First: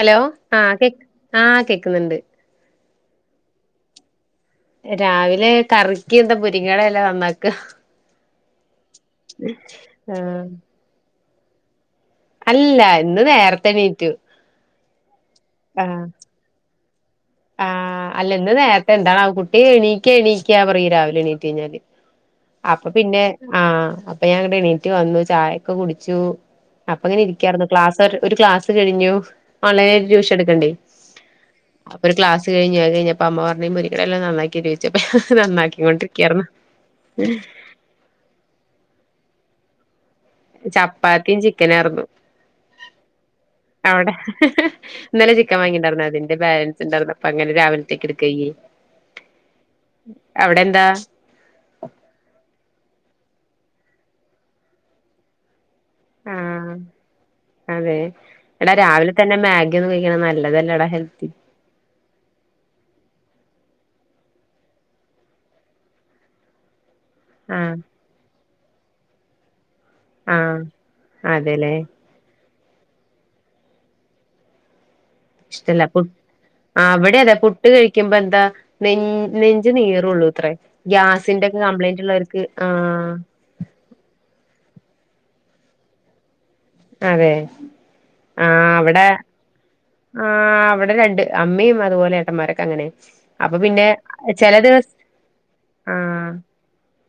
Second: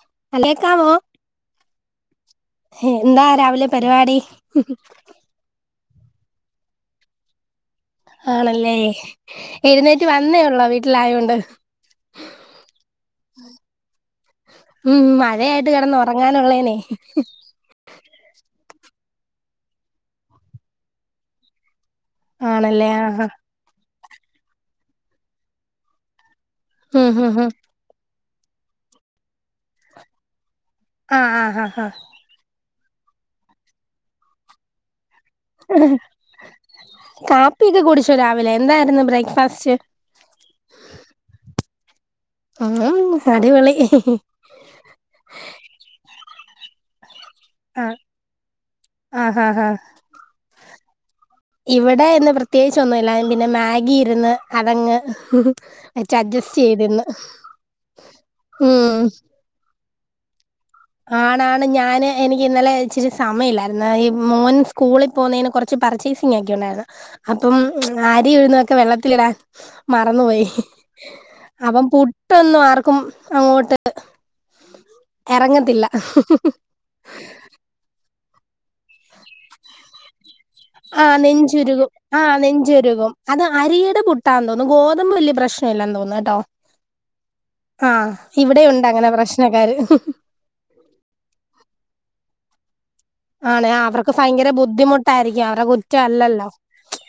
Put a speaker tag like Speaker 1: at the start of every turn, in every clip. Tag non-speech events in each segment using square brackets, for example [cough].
Speaker 1: Hello ആ കേ
Speaker 2: ഹലേക്കാമോ
Speaker 1: ആ കേക്കുന്നുണ്ട്
Speaker 2: എന്താ രാവിലെ പരിപാടി
Speaker 1: രാവിലെ കറി കി എന്താ മുരിങ്ങട എല നന്നാക്ക
Speaker 2: ആണല്ലേ എഴ്ന്നേറ്റ് വന്നേ
Speaker 1: ആഹ്
Speaker 2: ഒള്ളോ വീട്ടിലായൊണ്ട്
Speaker 1: അല്ല ഇന്ന് നേരത്തണീറ്റു
Speaker 2: [unintelligible] കിടന്നുറങ്ങാനുള്ളേ
Speaker 1: ആ അല്ല ഇന്ന് നേ എന്താണ് ആ കുട്ടി എണീക്ക എണീക്കാ പറയും രാവിലെ എണീറ്റ് ഴിഞ്ഞാല്
Speaker 2: ആണല്ലേ
Speaker 1: അപ്പൊ പിന്നെ
Speaker 2: ആഹ്
Speaker 1: ആ പ്പ ഞാ അങ്ങട്ട് എണീറ്റ് വന്നു ചായക്ക കുടിച്ചു അപ്പ
Speaker 2: ഉം
Speaker 1: ഇങ്ങനെ
Speaker 2: ഉം ഉം
Speaker 1: ഇരിക്കാരുന്നു ക്ലാസ് ഒരു ഒരു ക്ലാസ് കഴിഞ്ഞു ഓൺലൈനായിട്ട് റ്റ്യുശൻ എടുക്ക്ണ്ടേ
Speaker 2: ആ ആ ഹ
Speaker 1: അപ്പൊര് ക്ലസ് കഴി ഞ് അഹ് കഴിഞ്ഞപ്പോ അമ്മ പർഞ്ഞി മുര്ങ്ടെല നന്നാക്കി ചോയ്ച്ചെപ്
Speaker 2: കാപ്പിയൊക്കെ കുടിച്ചോ രാവിലെ എന്തായിരുന്നു ബ്രേക്ക്ഫാസ്റ്റ്
Speaker 1: ചപ്പാത്തിയും ചിക്കനായിർന്നു
Speaker 2: ഉം അടിപൊളി
Speaker 1: അവിടെ ഇന്നലെ ചിക്കൻ വാങ്ങിണ്ടാർന്നാ അതി എ ബാലൻസ് ണ്ടായിർന്നു അപ്പ അങ്ങനെ
Speaker 2: ആഹ്
Speaker 1: രാവിൽത്തേക്ക് എടുക്കയിഞ്
Speaker 2: ആഹ് ആഹ് ആഹ്
Speaker 1: അവിടെ എന്താ
Speaker 2: ഇവിടെ ഇന്ന് പ്രത്യേകിച്ച് ഒന്നുല്ല പിന്നെ മാ ഗിയിരുന്ന് അതങ്ങ് വെച്ച് അഡ്ജസ്റ്റ്
Speaker 1: ആഹ്
Speaker 2: ചെയ്തിന്ന്
Speaker 1: അതെ എടാ
Speaker 2: ഉം
Speaker 1: രാവിലെ തന്നെ മാഗ് കഴിക്കുന്നത് വല്യര് ന
Speaker 2: ആണാണ് ഞാന് എനിക്ക് ഇന്നലെ ഇച്ചിരി സമയില്ലാ എന്നാ ഈ മോൻ സ്കൂളി പോന്നയിന് കുറച്ച് പർച്ചേസിങ്ങ് ഒക്കെണ്ടായിരുന്നു അപ്പം
Speaker 1: ആഹ്
Speaker 2: അരി ഉഴുന്നൊ ഒക്കെ വെള്ളത്തിലിടാൻ മറന്നുപോയി
Speaker 1: ആഹ് അതെല്ലേ
Speaker 2: അപ്പം പു ട്ടൊന്നും ആർക്കും അങ്ങോട്ട് എറങ്ങ
Speaker 1: ത്തില്ല പുട്ട് അവടെ അതെ പുട്ട് കഴിക്കുമ്പോ [unintelligible] നീറുള്ളൂ ഇത്രേ
Speaker 2: ആ
Speaker 1: ഗ്യാസിന്റെ ഒക്കെ
Speaker 2: നെഞ്ചുരുകും
Speaker 1: കംപ്ലൈന്റ്
Speaker 2: ആ
Speaker 1: ഉള്ളവർക്ക്
Speaker 2: നെഞ്ചുരുകും
Speaker 1: ആഹ്
Speaker 2: അത് അരിയുടെ പുട്ടാ ഗോതമ്പ് വലിയ പ്രശ്നില്ല ന്ന് തോന്നുന്നുട്ടോ
Speaker 1: അതെ
Speaker 2: ആ ഇവിടെയുണ്ട് അങ്ങനെ പ്രശ്നക്കാര്
Speaker 1: ആ അവിടെ രണ്ട് അമ്മയും അതുപോലെ ഏട്ടന്മാരൊ അങ്ങനെ അപ്പൊ
Speaker 2: ആണ്
Speaker 1: പിന്നെ
Speaker 2: അവർക്ക് ഭയങ്കര
Speaker 1: ചില ദിവസ
Speaker 2: ബുദ്ധിമുട്ടായിരിക്കും അവരെ കുറ്റം
Speaker 1: ആഹ്
Speaker 2: അല്ലല്ലോ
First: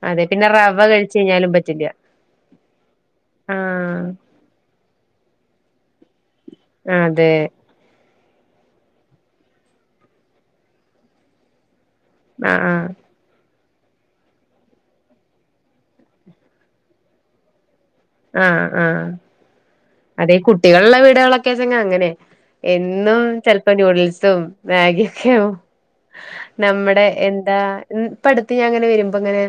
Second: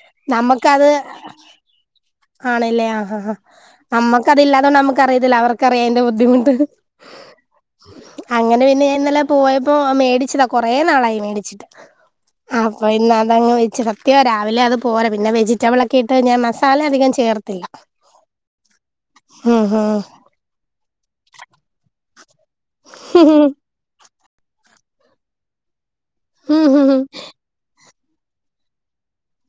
Speaker 1: അതെ പിന്നെ റവ
Speaker 2: നമ്മുക്കത്
Speaker 1: കഴിച്ച് കഴിഞ്ഞാലും പറ്റില്ല
Speaker 2: ആണ് ല്ലേ ആ
Speaker 1: ആഹ്
Speaker 2: നമ്മുക്കതില്ലാത്തതുകൊണ്ട് നമുക്കറിയത്തില്ല അവർക്ക് ക്കറിയാം ബുദ്ധിമുട്ട് ട്ട്
Speaker 1: അതെ
Speaker 2: അങ്ങനെ പിന്നെ ഞാനിന്നലെ പോയപ്പോ മേടിച്ചതാ കൊ കുറേ നാളായി മേടിച്ചിട്ട് ആ
Speaker 1: ആഹ്
Speaker 2: അപ്പൊ
Speaker 1: ആഹ്
Speaker 2: ഇന്ന അതങ്ങ് വെ [unintelligible] രാവിലെ അത് പോര പിന്നെ വെജിറ്റബിളൊക്കെ ഇട്ട് ഞാൻ മസാല അധികം ചേർത്തില്ല
Speaker 1: ആ ആ
Speaker 2: ഉം
Speaker 1: അതെ കുട്ട്യാള്ള്ള വീടൊക്കെ അങ്ങനെ എന്നും ചെലപ്പോ നൂഡിൽസ് തും മാഗിക്കെ ആവും
Speaker 2: ഉം ഉം
Speaker 1: നമ്മുടെ
Speaker 2: ഉം
Speaker 1: എന്താ മ് ഇപ്പ അടുത്ത് ഞാൻ അങ്ങനെ വരുമ്പൊ ഇങ്ങനെ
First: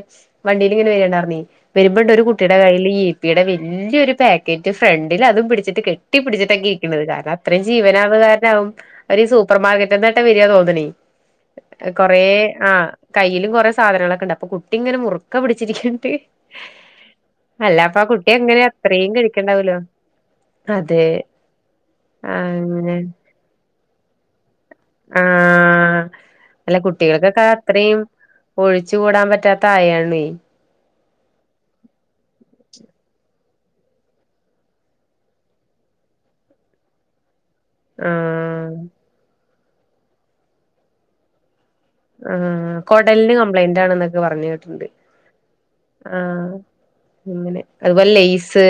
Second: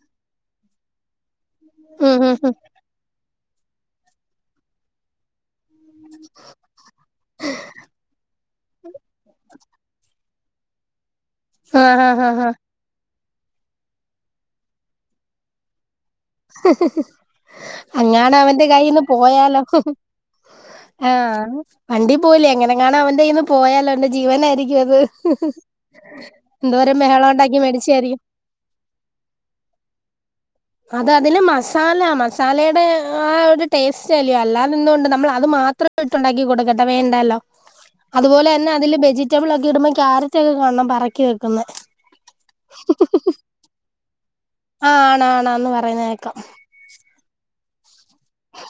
Speaker 1: വണ്ടിയിൽ ഇങ്ങനെ വര്ന്ന്ണ്ടാർന്നെ വരുമ്പണ്ട് ഒരു
Speaker 2: ഉം ഉം
Speaker 1: കുട്ടിയുടെ കയ്യിൽ ഈ കുപ്പിയുടെ വല്യൊരു പാക്കറ്റ് ഫ്രണ്ടിൽ അതും പിടിച്ചിട്ട് റ്റ് കെട്ടി പിടിച്ചിട്ടാണ് ഇരിക്കണത് കാരണം അത്രയും ജീവനാവുന്ന കാരണാവും അവ സൂപ്പർ മാർക്കറ്റ്ന്ന് [unintelligible] വരിയാ തോന്ന്ണെ
Speaker 2: ആഹ് ആഹ്
Speaker 1: കൊറേ
Speaker 2: ആഹ് ആഹ്
Speaker 1: ആ കയ്യിലും കൊറെ സാധനങ്ങളൊക്കെണ്ട് അപ്പൊ കുട്ടി ഇങ്ങനെ മുറുക്കെ പിടിച്ചിരിക്ക [unintelligible] അല്ല
Speaker 2: അങ്ങാണവന്റെ കയ്ൽന്ന് പോയാലോ ഹ് ഹ്
Speaker 1: അതെ
Speaker 2: ആ വണ്ടി
Speaker 1: ആ
Speaker 2: പോകല്ലേ
Speaker 1: അങ്ങനെ
Speaker 2: എങ്ങനെങ്ങണവന്റെ കയ്യ്ന്ന് പോയ [unintelligible] ജീവനായിരി
Speaker 1: ആ അല്ല
Speaker 2: എന്തോരം ബഹളം
Speaker 1: കുട്ടികൾക്കൊക്കെ
Speaker 2: ഉണ്ടാക്കി
Speaker 1: അത്രയും
Speaker 2: മേടിച്ചയായിരിക്കും
Speaker 1: ഒഴിച്ചുകൂടാൻ പറ്റാത്ത ആയാണെ
Speaker 2: അത് അതിന് മസാല മസാലയുടെ ആ ഒരു ടേസ്റ്റ് അല്ലയോ അല്ലാതെന്തുകൊണ്ട് നമ്മൾ അത് മാത്രം ഇട്ടുണ്ടാക്കി കൊടുക്കട്ടെ വേണ്ടല്ലോ
Speaker 1: ആ
Speaker 2: അതുപോലെന്നെ അതില് വെജിറ്റബിൾ ഒ ക്കിടുമ്പോ ക്യാരറ്റ് ഒക്കെ കാണണം പറക്കി വെക്കുന്നത്
Speaker 1: ആ കൊടലിന് കംപ്ലൈന്റ് ആണെന്നൊക്കെ പറഞ്ഞു കേട്ട്ണ്ട്
Speaker 2: ആ ആണാണാന്ന് പറയുന്ന
Speaker 1: ആ
Speaker 2: കേക്കാം
Speaker 1: ഉ അങ്ങനെ അതുപോലെ ലെയ്സ്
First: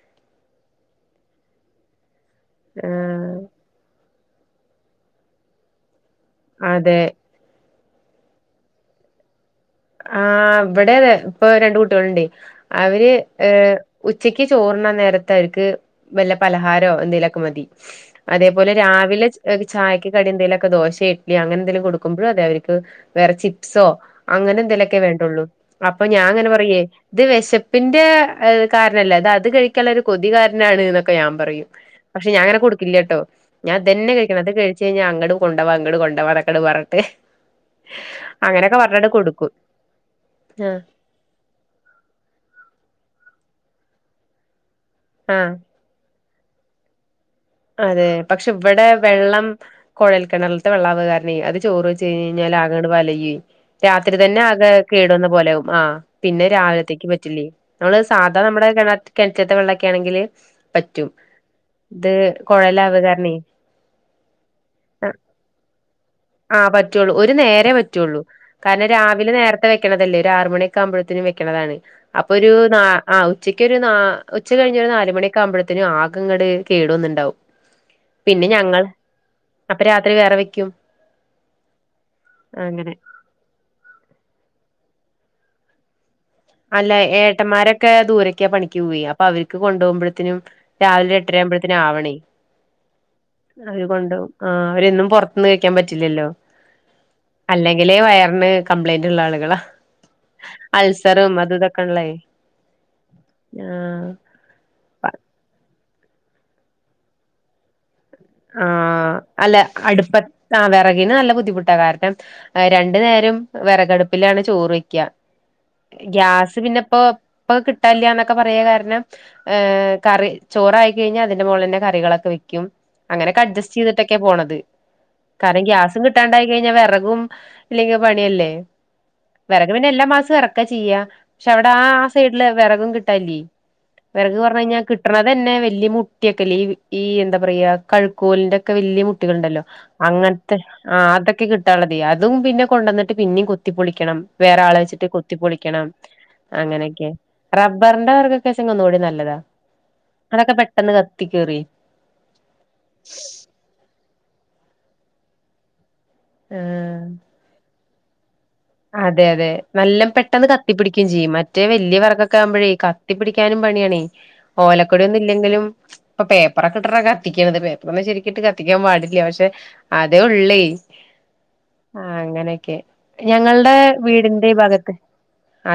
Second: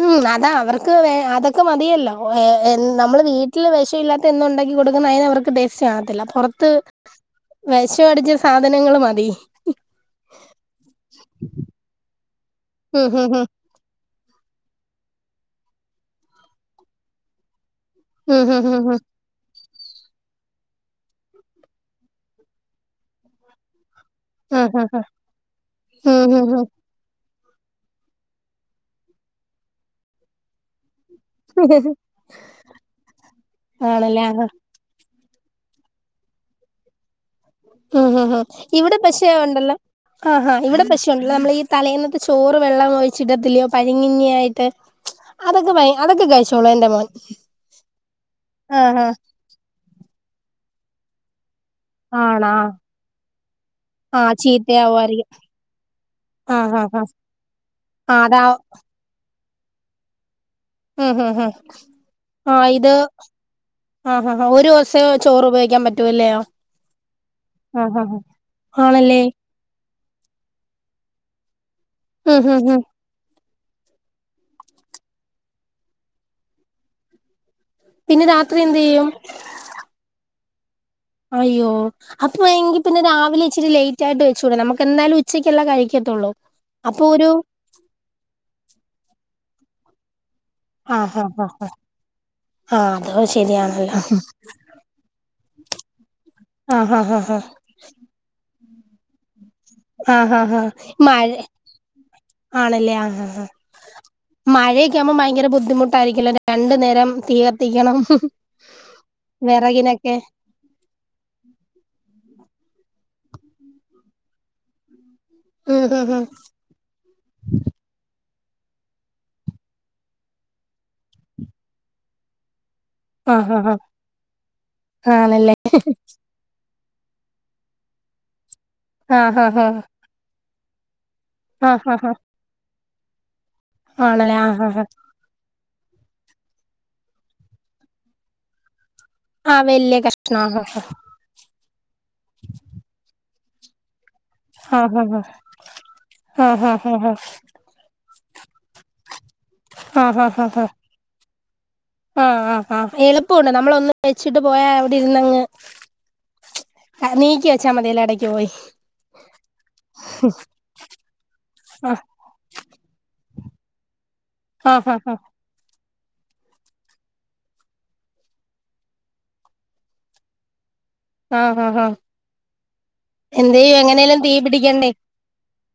Speaker 2: ഉം അതാ അവർക്ക് അതൊക്കെ മതിയല്ലേ ഏ.. നമ്മള് വീട്ടില് ദേഷ്യം - ന്ന ഉണ്ടാക്കി കൊടുക്കുന്ന അതിനവർക്ക് ടേസ്റ്റ് കാണത്തില്ല പുറത്ത്
Speaker 1: ആ അതെ
Speaker 2: വെഷം അടിച്ച സാധനങ്ങൾ മതി
Speaker 1: ആ ഇവിടെ അതെ ഇപ്പൊ രണ്ട് കുട്ടികളുണ്ടെ
Speaker 2: ഉം
Speaker 1: അവര്
Speaker 2: ഹും ഹും
Speaker 1: ഏഹ് ഉച്ചക്ക് ചോറുണ്ണാൻ നേരത്തെ അവർക്ക് വല്ല പലഹാരമോ എന്തെങ്കലുമൊക്കെ മതി
Speaker 2: ഉം ഹും
Speaker 1: അതേപോലെ
Speaker 2: ഹും ഹും
Speaker 1: രാവിലെ ചായക്ക് കടി എന്തേലുമൊക്കെ ദോശ ഇഡലി അങ്ങനെ എന്തെങ്കിലും കൊടുക്കുമ്പോ അതെ അവർക്ക് വേറെ ചിപ്സോ അങ്ങനെ
Speaker 2: ഉം ഹും
Speaker 1: ക്കെ
Speaker 2: ഹും
Speaker 1: വേണ്ടുള്ളൂ അപ്പൊ
Speaker 2: ഉം
Speaker 1: ഞാൻ
Speaker 2: ഹും
Speaker 1: അങ്ങനെ
Speaker 2: ഹും
Speaker 1: പറയേ ഇത് വേശ - പ്പിന്റെ കാരണല്ലേ അതത് കഴിക്കുള്ള ഒരു കൊതി കാരണാണ്ന്ന് ക്കെ ഞാൻ പറയും പക്ഷെ ഞാനങ്ങനെ കൊടുക്കില്ല കേട്ടോ ഞാൻ അതന്നെ
Speaker 2: ആണല്ലേ ആ
Speaker 1: കഴിക്കണം അത് കഴിച്ച് കഴിഞ്ഞാൽ അങ്ങട്- കൊണ്ടോവാ അങ്ങട് കൊണ്ടോവാ അതൊക്കട് പറഞ്ഞ്
Speaker 2: മ് ഹ് ഹ് ഇവിടെ പക്ഷേ ഉണ്ട ആഹാ
Speaker 1: ആഹ്
Speaker 2: ഇവിടെ പക്ഷേ ഉണ്ടല്ലോ നമ്മൾ ഈ തലേന്നത്തെ ചോറ് വെള്ളം ഒഴിച്ചിടത്തില്ലയോ പഴകഞ്ഞി ആയിട്ട്
Speaker 1: ആഹ്
Speaker 2: അതൊക്കെ ഭയ അതൊക്കെ കഴ്- [unintelligible] മോൻ
Speaker 1: അതെ പക്ഷെ ഇവിടെ
Speaker 2: ആഹ് ആഹ്
Speaker 1: വെള്ളം കുഴൽ- കേണറിലത്തെ വെള്ളാവ് കാരണെ അത്- ചോറ് വെച്ച് കഴിഞ്
Speaker 2: ആണാ
Speaker 1: കഴിഞ്ഞാൽ ആക അങ്ങട് വലയുവേ രാത്രി
Speaker 2: ആഹ്
Speaker 1: തന്നെ ആകെ കേടുവന്ന
Speaker 2: ചീത്തയാവുമായിരിക്കും
Speaker 1: പോലും ആകും ആ പിന്നെ
Speaker 2: ആഹ് ആഹ്
Speaker 1: രാവിലത്തേക്ക്
Speaker 2: ആഹ്
Speaker 1: പറ്റില്ലേ നമ്മള്
Speaker 2: ആഹ്
Speaker 1: സാധാണ
Speaker 2: അതാ
Speaker 1: നമ്മടെ കെണ കെണ ച്ചത്തെ വെള്ളൊക്കൊണെങ്കില് പറ്റും ഇത്
Speaker 2: ആ
Speaker 1: കുഴലാവ
Speaker 2: ഇത്
Speaker 1: കാരണേ
Speaker 2: ആ ഹ ഹ ഒരു ദിവസേ ചോറുപ
Speaker 1: ആഹ് പറ്റുള്ളൂ ഒരു നേരെേ
Speaker 2: ആഹ് ആഹ്
Speaker 1: പറ്റുള്ളൂ കാരണം
Speaker 2: ആണല്ലേ
Speaker 1: രാവിലെ നേരത്തെ വെ വെക്കണതല്ലേ ഒരു ആറു മണി ആകുമ്പഴ്ത്തേനും വെക്കണതാണ് അപ്പൊ
Speaker 2: ഉം
Speaker 1: ഒരു
Speaker 2: ഉം
Speaker 1: ന
Speaker 2: ഉം
Speaker 1: ആ ഉച്ചക്കൊരു നാ ഉച്ച കഴിഞ്ഞ് ഒരു നാലു മണിയൊക്കെ ആകുമ്പഴ്ത്തെനും ആക അങ്ങട് കേടു വന്നിട്ടുണ്ടാവും
Speaker 2: പിന്നെ രാത്രി എന്ത് ചെയ്യും
Speaker 1: ക്കും
Speaker 2: അയ്യോ അപ്പൊ എങ്കി പിന്നെ രാവിലെ ഇച്ചിരി ലേറ്റ് ആയിട്ട് വെച്ചൂടേ നമ എന്തായാലും ഉച്ചക്കല്ലേ കഴിക്കത്തുള്ളൂ
Speaker 1: അല്ല
Speaker 2: അപ്പൊ ഒരു
Speaker 1: ഏട്ടന്മാരൊക്കെ ദൂരൊക്കെയ പണിക്ക് പോവെ അപ്പൊ അവർ ക്ക് കൊണ്ട് പോകുമ്പഴ്ത്തനും രാവിലെ
Speaker 2: ആഹ്
Speaker 1: എട്ടര
Speaker 2: ആഹ് ആഹ്
Speaker 1: ആവുമ്പോഴത്തെന് ആവണേ
Speaker 2: ആഹ് അതോ
Speaker 1: അവര്
Speaker 2: ശരിയാണല്ലോ
Speaker 1: കൊണ്ടു പോവും ആ അവരൊന്നും പുറത്തിന്ന് കഴിക്കാൻ പറ്റില്ലല്ലോ
Speaker 2: ആഹ് ആഹ് ആഹ്
Speaker 1: അല്ലെങ്കിലേ വയറിന് കംപ്ലയിൻന്റ് ള്ള ആളുകളാ
Speaker 2: ആഹ് ഹ ഹ മഴ
Speaker 1: അൾസറും അതും ഇതൊക്കെ ഉള്ളേ
Speaker 2: ആണല്ലേ ഹ ഹ ആ മഴയൊക്കെ ആവുമ്പോ ഭയങ്കര ബുദ്ധിമുട്ട് [unintelligible] രണ്ടു നേരം തീ കത്തിക്കണം
Speaker 1: ആ അല്ല
Speaker 2: വിറകിനൊക്കെ
Speaker 1: അടുപ്പത്തു ആ വിറകിന് നല്ല ബുദ്ധിമുട്ടാ കാരണം രണ്ടു നേ രം വിറകടുപ്പിലാണ് ചോറ് വെക്ക
Speaker 2: ഉം ഉം ഉം
Speaker 1: ഗ്യാസ് പിന്നെപ്പൊ ഇപ്പൊ കിട്ടല്ല്യാന്നൊക്ക പറയാൻ കാരണം കറി ചോറായി കഴിഞ്ഞാൽ അതിന്റെ മുകളി തന്നെ കറികളൊക്കെ വെക്കും അങ്ങനെയൊക്കെ
Speaker 2: ആഹ് ആഹ് ആഹ്
Speaker 1: അഡ്ജസ്റ്റ് ചെയ്തിട്ടൊക്കെ പോണത്
Speaker 2: ആണല്ലേ
Speaker 1: കാരണം ഗ്യാസും കിട്ടാണ്ടായി കഴിഞ്ഞാ വെറകും ഇല്ലെങ്കിൽ പണിയല്ലേ
Speaker 2: ആഹ് ആഹ്
Speaker 1: വിറക്
Speaker 2: ആഹ്
Speaker 1: പിന്നെ എല്ലാ മാസവും ഇറക്ക ഒക്കെ ചെയ്യ പക്ഷെ അവിടെ ആ
Speaker 2: ആഹ്
Speaker 1: ആ
Speaker 2: ആഹ് ആഹ്
Speaker 1: സൈഡില് വിറകും കി തലി
Speaker 2: ആണല്ലേ
Speaker 1: വിറക് പറഞ്ഞു
Speaker 2: ആഹ്
Speaker 1: കഴിഞ്ഞാൽ
Speaker 2: ആഹ്
Speaker 1: കിട്ടണത് തന്നെ വലിയ കുറ്റിക്കെല്ലീ ഈ എന്താ പറയ്യ കഴ്ക്കോലിന്റെ ഒക്കെ വല്യ ണ്ടല്ലോ
Speaker 2: ആഹ് വലിയ കഷ്ണം
Speaker 1: അങ്ങനത്തെ
Speaker 2: ആഹ്
Speaker 1: ആ അതൊക്കെ കിട്ടാനുള്ളത് അതും പിന്നെ കൊണ്ട് വന്നിട്ട് പിന്നെയും കൊത്തിപ്പൊളിക്കണം വേറെ ആളെ
Speaker 2: ആഹ്
Speaker 1: വെച്ചിട്ട് കൊത്തിപ്പൊളിക്കണം
Speaker 2: ആഹ് ആഹ് ആഹ് ആഹ്
Speaker 1: അങ്ങനെയൊക്കെ റബ്ബറിന്റെ വിറക് അത്യാവശ്യം ഒന്നുകൂടിനല്ലതാ
Speaker 2: ആ ഹഹ ഹാ
Speaker 1: ത്തി കേറി
Speaker 2: ആ ആ ആ എളുപ്പവുണ്ട് നമ്മള് ഒന്ന് വെച്ചിട്ട് പോയാ ഇരുന്നങ്
Speaker 1: ആഹ്
Speaker 2: നീക്കി വെച്ചാ മതില [unintelligible]
Speaker 1: അതെ അതെ നല്ല പെട്ടെന്ന് കത്തിപ്പിടിക്കയും ചെയ്യും മറ്റേ വലിയ
Speaker 2: ആഹ്
Speaker 1: വിറക്കൊക്കെ ആവുമ്പോഴേ കത്തിപിടിക്ക് നും പണിയാണെ
Speaker 2: ആഹ്
Speaker 1: ഓലക്കുടി
Speaker 2: ആഹ്
Speaker 1: ഒന്നും ഇല്ലെങ്കിലും ഇപ്പൊ പേപ്പറൊക്കെ ഇട്ടകത്തിക്കണത് പേപ്പറൊന്നും ശരിക്കട്ട് കത്തിക്കാൻ പാടില്ല പക്ഷെ അതേ ഉള്ളേ
Speaker 2: ആഹ് ആഹ് ആഹ്
Speaker 1: ആ അങ്ങനെയൊക്കെ
Speaker 2: എന്ത്
Speaker 1: ഞങ്ങളുടെ
Speaker 2: ചെയ്യും എങ്ങനെലും തീ
Speaker 1: വീടിന്റെ
Speaker 2: പിടിക്കണ്ടേ
Speaker 1: ഭാഗത്ത്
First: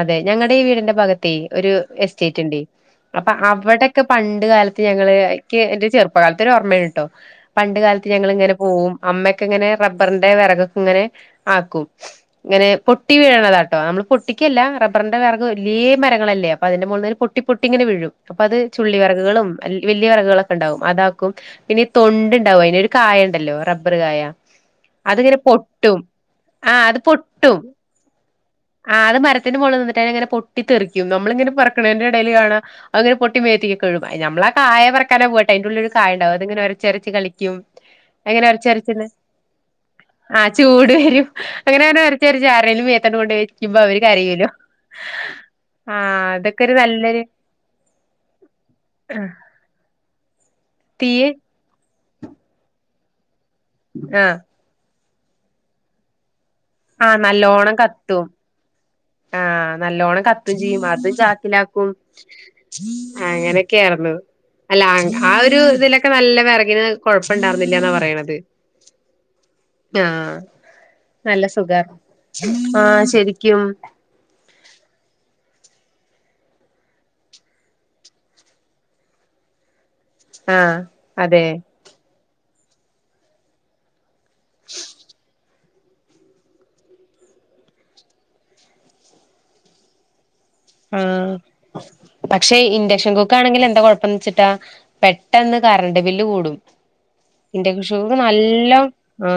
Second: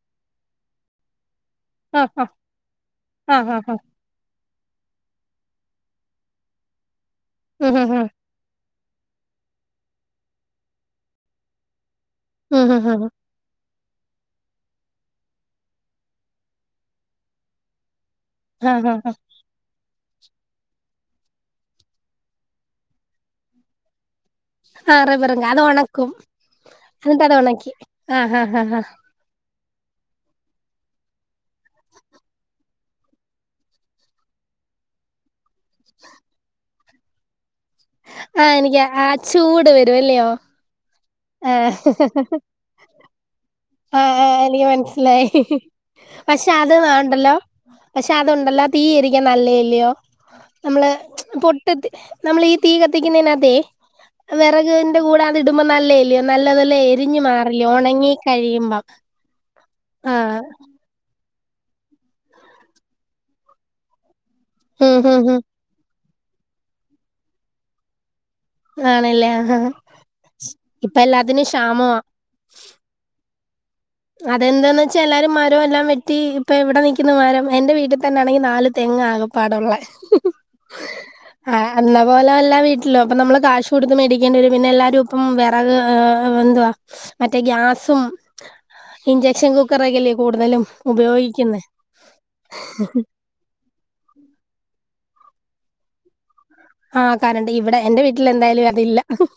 Speaker 1: അതെ ഞങ്ങടെ വീടിന്റെ ഭാഗത്ത് ഒരു
Speaker 2: ആഹ്
Speaker 1: എസ്റ്റേറ്റ് ഉണ്ട് അപ്പൊ അവിടെക്കെ പണ്ട് കാല ഞങ്ങള്എനിക്ക് എന്റെ ചെറുപ്പകാലത്ത് ഒരു ഓർമ്മയാണ് കേട്ടോ പണ്ട് കാലത്ത് ഞങ്ങളിങ്ങനെ പോവും അമ്മക്കെ ഇങ്ങനെ റബ്ബറിന്റെ വിറകൊക്കെ ഇങ്ങനെ ആക്കും ഇങ്ങനെ പൊട്ടി വീഴണതാട്ട് ട്ടോമ്മ പൊട്ടിക്കല്ല റബറിന്റെ വിറക് വലിയ മരങ്ങളല്ലേ അപ്പ അതിന്റെ മുകളിൽ പൊട്ടിപൊട്ടി ഇങ്ങന വീഴും അപ്പൊ അത് ചുള്ളി വിറകുകളും അല്ലി വലിയ വിറകുകളൊക്കെണ്ടാവും അതാക്കും പിന്നെ തൊണ്ട് ഉണ്ടാവും അതിനൊ ഒരു കായ ഉണ്ടല്ലോ റബ്ബർ കായ
Speaker 2: ആ
Speaker 1: അതിങ്ങനെ
Speaker 2: റബ്ബറിന്റെ അത്
Speaker 1: പൊട്ടും
Speaker 2: ഉണക്കും
Speaker 1: ആഹ് അത് പൊട്
Speaker 2: എന്നിട്ട് അത് ഉണക്കി ആഹ് ആഹ് ആഹ് ആഹ്
Speaker 1: ത്തിൻ്റെ മോളിൽ നിന്നിട്ട് അതിങ്ങനെ പൊട്ടി തെറിക്കും നമ്മളിങ്ങനെ പറക്കണതിന്റെ ഇടൽ കാണ അങ്ങെ പൊട്ടി മേത്തിക്കൊക്കെ കഴും നമ്മള ആ കായെ പറക്കാന പോട്ടെ അയിന്റെുള്ളിലൊരു സായ ഉണ്ടാവും അത്ങ്ങെരച്ചിരച്ച് കളിക്കും
Speaker 2: ആ
Speaker 1: അങ്ങനെ
Speaker 2: എനിക്ക് ആ
Speaker 1: ഒരച്ചരച്ചന്ന്
Speaker 2: ചൂട് വരുവല്ലയോ ആ
Speaker 1: ച്ചുരച്ച് ആരേലും മേത്തങ്ങട്ട് കൊണ്ടോയി
Speaker 2: ആ എനിക്ക് മനസ്സിലായി
Speaker 1: ആ
Speaker 2: പക്ഷെ
Speaker 1: അതൊക്കെ
Speaker 2: അത്
Speaker 1: ഒരു നല്ലൊരു
Speaker 2: വണ്ടല്ലോ പക്ഷെ അതുണ്ടല്ലോ തീ
Speaker 1: ആ
Speaker 2: ഇരിക്കാൻ നല്ലേല്ലയോ നമ്മള്
Speaker 1: തീയ്
Speaker 2: പൊട്ട നമ്മൾ ഈ തീക ത്തിക്ക്ന്നതിനകത്തെ
Speaker 1: ആ
Speaker 2: വിറക് ന്റെ കൂടെ അത് ഇടുമ്പോ നല്ലേല നല്ലതെല്ലാം
Speaker 1: ആ
Speaker 2: എരിഞ്ഞു മാറി
Speaker 1: നല്ലോണം
Speaker 2: ഉണങ്ങി
Speaker 1: കത്തും
Speaker 2: എരിയുമ്പോ
Speaker 1: ആ നല്ലോണം കത്തും ചെയ്യും അത് ക ത്തിലാക്കും അങ്ങനെയൊക്കെയായിരുന്നു അല്ല
Speaker 2: ഹും ഹും
Speaker 1: ആ
Speaker 2: ഹും
Speaker 1: ഒരു ഇതില ക്കെ നല്ല വിറകിന് കൊഴപ്പ ഇണ്ടായിരുന്നില്ലന്നാ പറയണത്
Speaker 2: ആണല്ലേ ആ
Speaker 1: ആഹ്
Speaker 2: ഇപ്പ
Speaker 1: നല്ല
Speaker 2: എല്ലാത്തിനും ക്ഷാമ ആ
Speaker 1: കും
Speaker 2: അതെന്താന്ന് വെച്ചാ എല്ലാരും മരം എല്ലാം വെട്ടി ഇപ്പ ഇവിടെ നിൽക്കുന്ന മരം എന്റെ വീട്ടിൽ തന്നൊണെങ്കിൽ നാല് തെങ്ങ് ആകപ്പാടുള്ളെ
Speaker 1: ആഹ് അതെ
Speaker 2: ആ അന്ന പോലെല്ല വി ട്ടിലോ അപ്പ നമ്മളെ കാശ് കൊടുത്ത് മേടി [unintelligible] പിന്നെ എല്ലാരും ഇപ്പം വേ അത് എന്തുവാ മറ്റേ ഗ്യാസും ഇഞ്ചെക്ഷൻ കുക്കർ ഒക്കെല്ലേ
Speaker 1: ആ പക്ഷെ ഇൻഡക്ഷൻ കുക്ക് ആണെങ്കിൽ എന്താ കൊഴപ്പന്ന് വച്ചിട്ടാ പെട്ടെന്ന് കറണ്ട് ബില്ല് കൂടും
Speaker 2: ആ കറണ്ട്
Speaker 1: ഇന്റെ
Speaker 2: ഇവിടെ
Speaker 1: കഷൂ
Speaker 2: എന്റെ വീട്ടിൽ എന്തായാലും
Speaker 1: നല്ലോ
Speaker 2: അതില്ല
Speaker 1: ആ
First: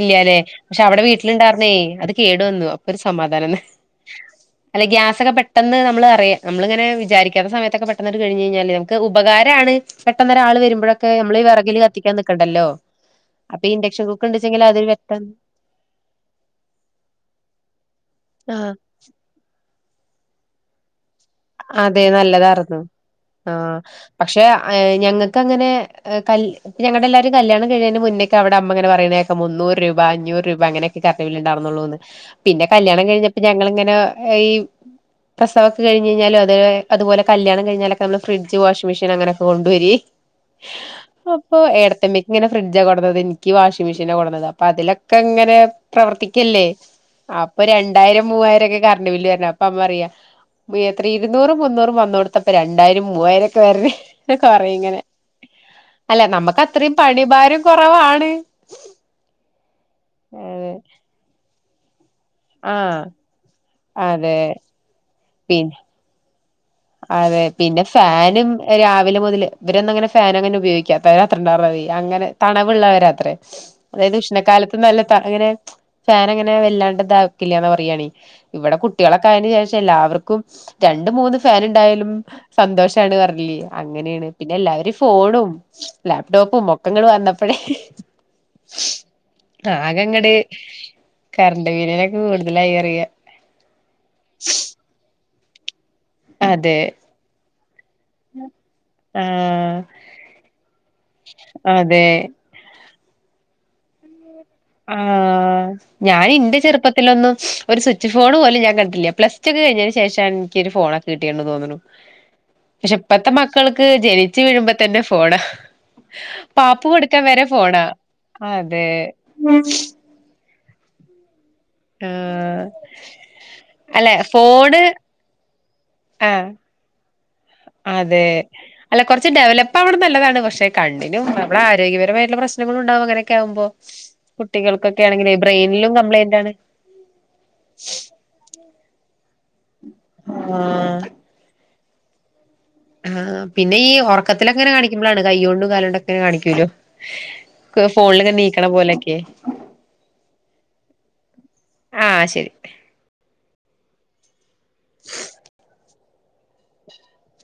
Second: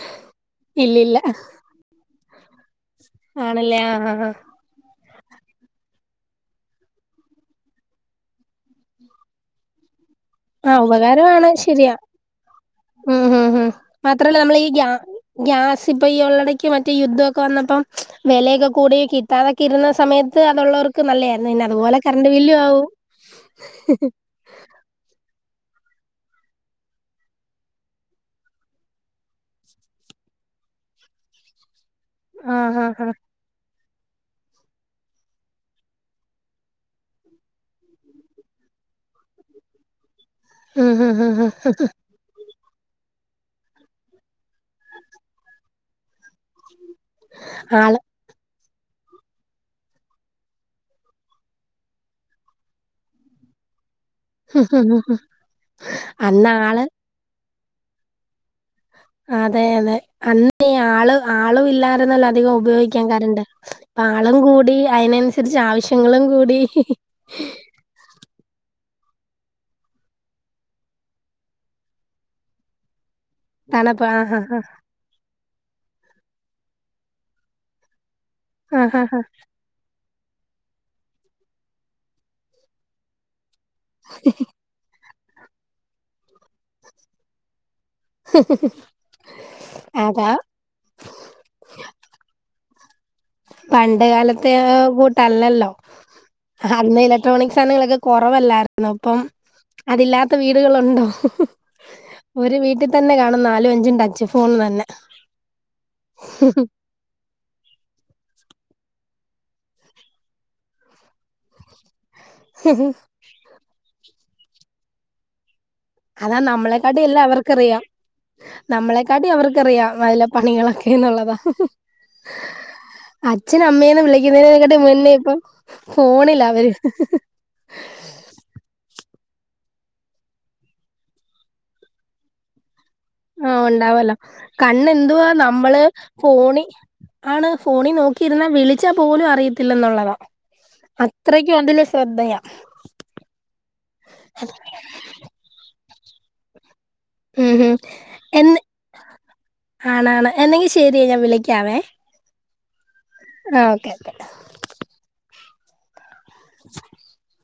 Speaker 1: ഇല്ലല്ലെ പക്ഷെ അവിടെ
Speaker 2: ഇല്ലില്ല
Speaker 1: വീട്ടിലിണ്ടായിരുന്നേ അത് കേടു വന്നു അപ്പൊ ഒരു സമാധാനന്ന്
Speaker 2: ആണല്ലേ ആ ആ
Speaker 1: അല്ലെ ഗ്യാസൊക്കെ പെ പെട്ടെന്ന് നമ്മള് അറിയാം നമ്മളിങ്ങനെ വിചാരിക്കാത്ത സമയത്തൊക്കെ പെട്ടന്ന് കഴിഞ്ഞ് കഴിഞ്ഞാ നമക്ക് ഉപകാരാണ് പെട്ടെന്നൊരാള്
Speaker 2: ആ
Speaker 1: വരുമ്പഴൊക്കെ നമ്മള് ഈ
Speaker 2: ഉപകാരംമാണ്
Speaker 1: വെറകില്
Speaker 2: ശരിയാ
Speaker 1: കത്തിക്കാൻ നിക്കണ്ടല്ലോ
Speaker 2: ഉം ഹ ഹ
Speaker 1: അപ്പൊ ഇൻഡക്ഷൻ കുക്കർ
Speaker 2: മാത്രല്ല നമ്മൾ
Speaker 1: ഇണ്ട്ച്ചെങ്കിൽ
Speaker 2: ഈ
Speaker 1: അത്
Speaker 2: ഗ്യ
Speaker 1: പെട്ടെന്ന്
Speaker 2: ഗ്യാസ് ഇപ്പ ഈ ഉള്ളടയ്ക്ക് മറ്റേ യുദ്ധമൊക്കെ വന്നപ്പം വിലയൊക്കെ
Speaker 1: ആഹ്
Speaker 2: കൂടി കിട്ടാതെ കിരുന്ന സമയത്ത് അതുള്ളവർക്ക് നല്ലതായിരുന്നു പിന്നെ അതുപോലെ
Speaker 1: അതെ
Speaker 2: കറണ്ട് ബില്ലും
Speaker 1: നല്ലതാരുന്നു
Speaker 2: ആവും
Speaker 1: ആ പക്ഷെ ഞങ്ങ ഇക്ക അങ്ങനെ കൽ ഞങ്ങടെ എല്ലാരും കല്യാണം കഴഞ്ഞതി മുന്നേക്ക അവടെ അമ്മ അങ്ങനെ പറുന്നതൊക്കെ മുന്നൂ രൂപ അഞ്ഞൂ രൂപ അങ്ങനെയൊക്കെ കറണ്ട്ബിൽ ഉണ്ടാവന്നള്ളൂന്ന്. പിന്നെ
Speaker 2: ആഹ് ആഹ്
Speaker 1: കല്യാണം
Speaker 2: ആഹ്
Speaker 1: കഴിഞ്ഞപ്പോ ഞങ്ങൾഇങ്ങനെ പ്രസവൊക്കെ കഴിഞ്ഞു [unintelligible] കഴിഞ്ഞാലുംഅതുപലെ കല്യാ കഴഞ്ഞാലക്കെ നമ്മള് ഫ്രിഡ്ജ് വാഷിംഗ് മെഷീന് അങ്ങനെ ഒക്കെ കൊണ്ടുവരി-
Speaker 2: ഉം ഹ് ഹ് ഹ്
Speaker 1: അപ്പോ ഏടത്തി അമ്മയ്ക്ക് ഇങ്ങനെ- ഫ്രിഡ്ജ കൊടന്നത് എനിക്ക് വാഷിംഗ് മെഷീൻ കൊടന്നത് അപ്പൊ അതിലൊക്കെ ഇങ്ങനെ പ്രവർത്തിക്കല്ലേ അപ്പൊ
Speaker 2: ആള്
Speaker 1: രണ്ടായിരം മൂവായിരംരോ ക്കെ- കറണ്ട് ബില്ല് വരുന്ന അപ്പം അമ്മ പറയാ- എത്ര ഇരുന്നൂറും മുന്നൂറും വന്ന കൊടുത്തപ്പ രണ്ടായിരം മൂവായിരം ഒക്കെ വരണേ
Speaker 2: ഹ്
Speaker 1: കൊറെ
Speaker 2: ഹ് ഹ്
Speaker 1: ഇങ്ങനെ
Speaker 2: ഹ്
Speaker 1: അല്ല
Speaker 2: അന്ന്
Speaker 1: നമുക്ക്
Speaker 2: ആള്
Speaker 1: അത്രയും പണി ഭാരം കുറവാണ്
Speaker 2: അതെ അതെ അന്ന ആള് ആ- ആളുമില്ലായിരുന്നല്ലോ അധികം ഉപയോഗിക്കാൻ
Speaker 1: ആഹ്
Speaker 2: കരണ്ട്
Speaker 1: അതെ
Speaker 2: ആളുംകൂടി അത് -
Speaker 1: പി
Speaker 2: ആവശ്യങ്ങളും കൂടി
Speaker 1: അതെ പിന്നെ ഫാനും രാവിലെ മുതൽ ഇവരന്ന അങ്ങനെ ഫാൻ അങ്ങനെ ഉപയോഗിക്കത്ത രാത് ഉണ്ടായിരുന്ന മതി അങ്ങനെ തണവള്ളവരാ അ
Speaker 2: തണുപ്പ്
Speaker 1: അതായത്
Speaker 2: ആഹ് ആഹ്
Speaker 1: ഉഷ്ണക്കാലത്ത് നല്ല അങ്ങനെ ഫാന അങ്ങനെ വെല്ലാണ്ടത ആക്കില്ലന്ന പറയാണ ഇവിടെ
Speaker 2: ആഹ് ആഹ് ആഹ്
Speaker 1: കുട്ടികളൊക്കെ അതിനു ശേഷം എല്ലാവർക്കും ക്കും രണ്ടും മൂന്നും ഫാൻ ഉണ്ടായാലും സന്തോഷമാണ് പറഞ്ഞില്ലിയേ അങ്ങനെയാണ് പിന്നെ എല്ലാവരും ഫോണും ലാപ്ടോപ്പും മൊക്കങ്ങൾ വന്നപ്പോഴേ
Speaker 2: അതാ
Speaker 1: ആകങ്ങട് കറണ്ട് ബിലിനൊക്കെ കൂടുതലായി വയ്യാ
Speaker 2: പണ്ട് കാലത്തെ കൂ തല്ലല്ലോ
Speaker 1: അതെ
Speaker 2: അന്ന് ഇലക്ട്രോണിക് സാധങ്ങളൊക്കെ കുറവല്ലായിരുന്നു ഇപ്പം
Speaker 1: ആഹ്
Speaker 2: അതില്ലാത്ത വീടുകളുണ്ടോ
Speaker 1: അതെ
Speaker 2: ഒരു വീട്ടിൽ തന്നെ കാണും നാലുംഅഞ്ചും ടച്ച് ഫോൺ തന്നെ
Speaker 1: ആ ഞാനിന്റെ ചെറുപ്പത്തിലൊന്നും ഒരു സ്വിച്ച് ഫോൺ പോലും ലും ഞാൻ കണ്ടിട്ടില്ല പ്ലസ് ടു ഒക്കെ കഴിഞ്ഞതിന് ശേഷമാണ് എനി ക്കൊരു ഫോണ് കിട്ടിയിട്ടുണ്ടന്ന് തോന്നുന്നു പക്ഷെ പെത്തെന്മാർക് മക്കൾക്ക് ജനിച്ചു വീഴുമ്പോ തന്നെ ഫോണാ
Speaker 2: അതാ
Speaker 1: പാപ്പു
Speaker 2: നമ്മളെക്കാട്ടിലും
Speaker 1: കൊടുക്കാൻ
Speaker 2: എല്ലാം
Speaker 1: വരെ
Speaker 2: അവർക്കറിയാം
Speaker 1: ഫോണാ അതെ
Speaker 2: നമ്മളെക്കാട്ടി അവർക്കറിയാം നല്ല പണികളൊക്കെന്നുള്ളതാ
Speaker 1: ആ അല്ലെ ഫോണ്
Speaker 2: ഫോണില്
Speaker 1: ആഹ്
Speaker 2: അവര്
Speaker 1: ഇച്ചിരി ഡെവലപ്പ് ആവണേ നല്ലതാണ് പക്ഷെ കണ്ണിനും നമ്മുടെ ആരോഗ്യപരമായിട്ടുള്ള പ്രശ്നങ്ങളുണ്ട്
Speaker 2: ആ ഉണ്ടാവല്ലോ കണ്ണ് എന്തുവാ
Speaker 1: ആണെങ്കിലെ
Speaker 2: നമ്മള്
Speaker 1: ബ്രെയിനിലും കംപ്ലൈന്റ് ആണ്
Speaker 2: ഫോണി ആണ് ഫോണിൽ നോക്കിയിരുന്നാ വിളി ച്ചാ പോലും അറിയ ത്തില്ലന്നൊള്ളതാ അത്രക്ക് അതില് ശ്രദ്ധയാ
Speaker 1: ആ പിന്നെ ഈ ഒറക്കത്തിലങ്ങനെ കാണിക്കുമ്പോളാണ് കൈകൊണ്ടും കാലോണ്ടൊക്കെ ങ്ങനെ കാണിക്കൂല്ലോ
Speaker 2: ഉം ഉം എന്നി
Speaker 1: പോലെയൊക്കെ
Speaker 2: ആണാണ് എന്നെങ്കിൽ ശരിയെ ഞാൻ വിളിക്കാവേ
Speaker 1: ആഹ് ശരി
Speaker 2: ആ ഓക്കെ ഓക്കെ
Speaker 1: [inaudible]
Speaker 2: [inaudible]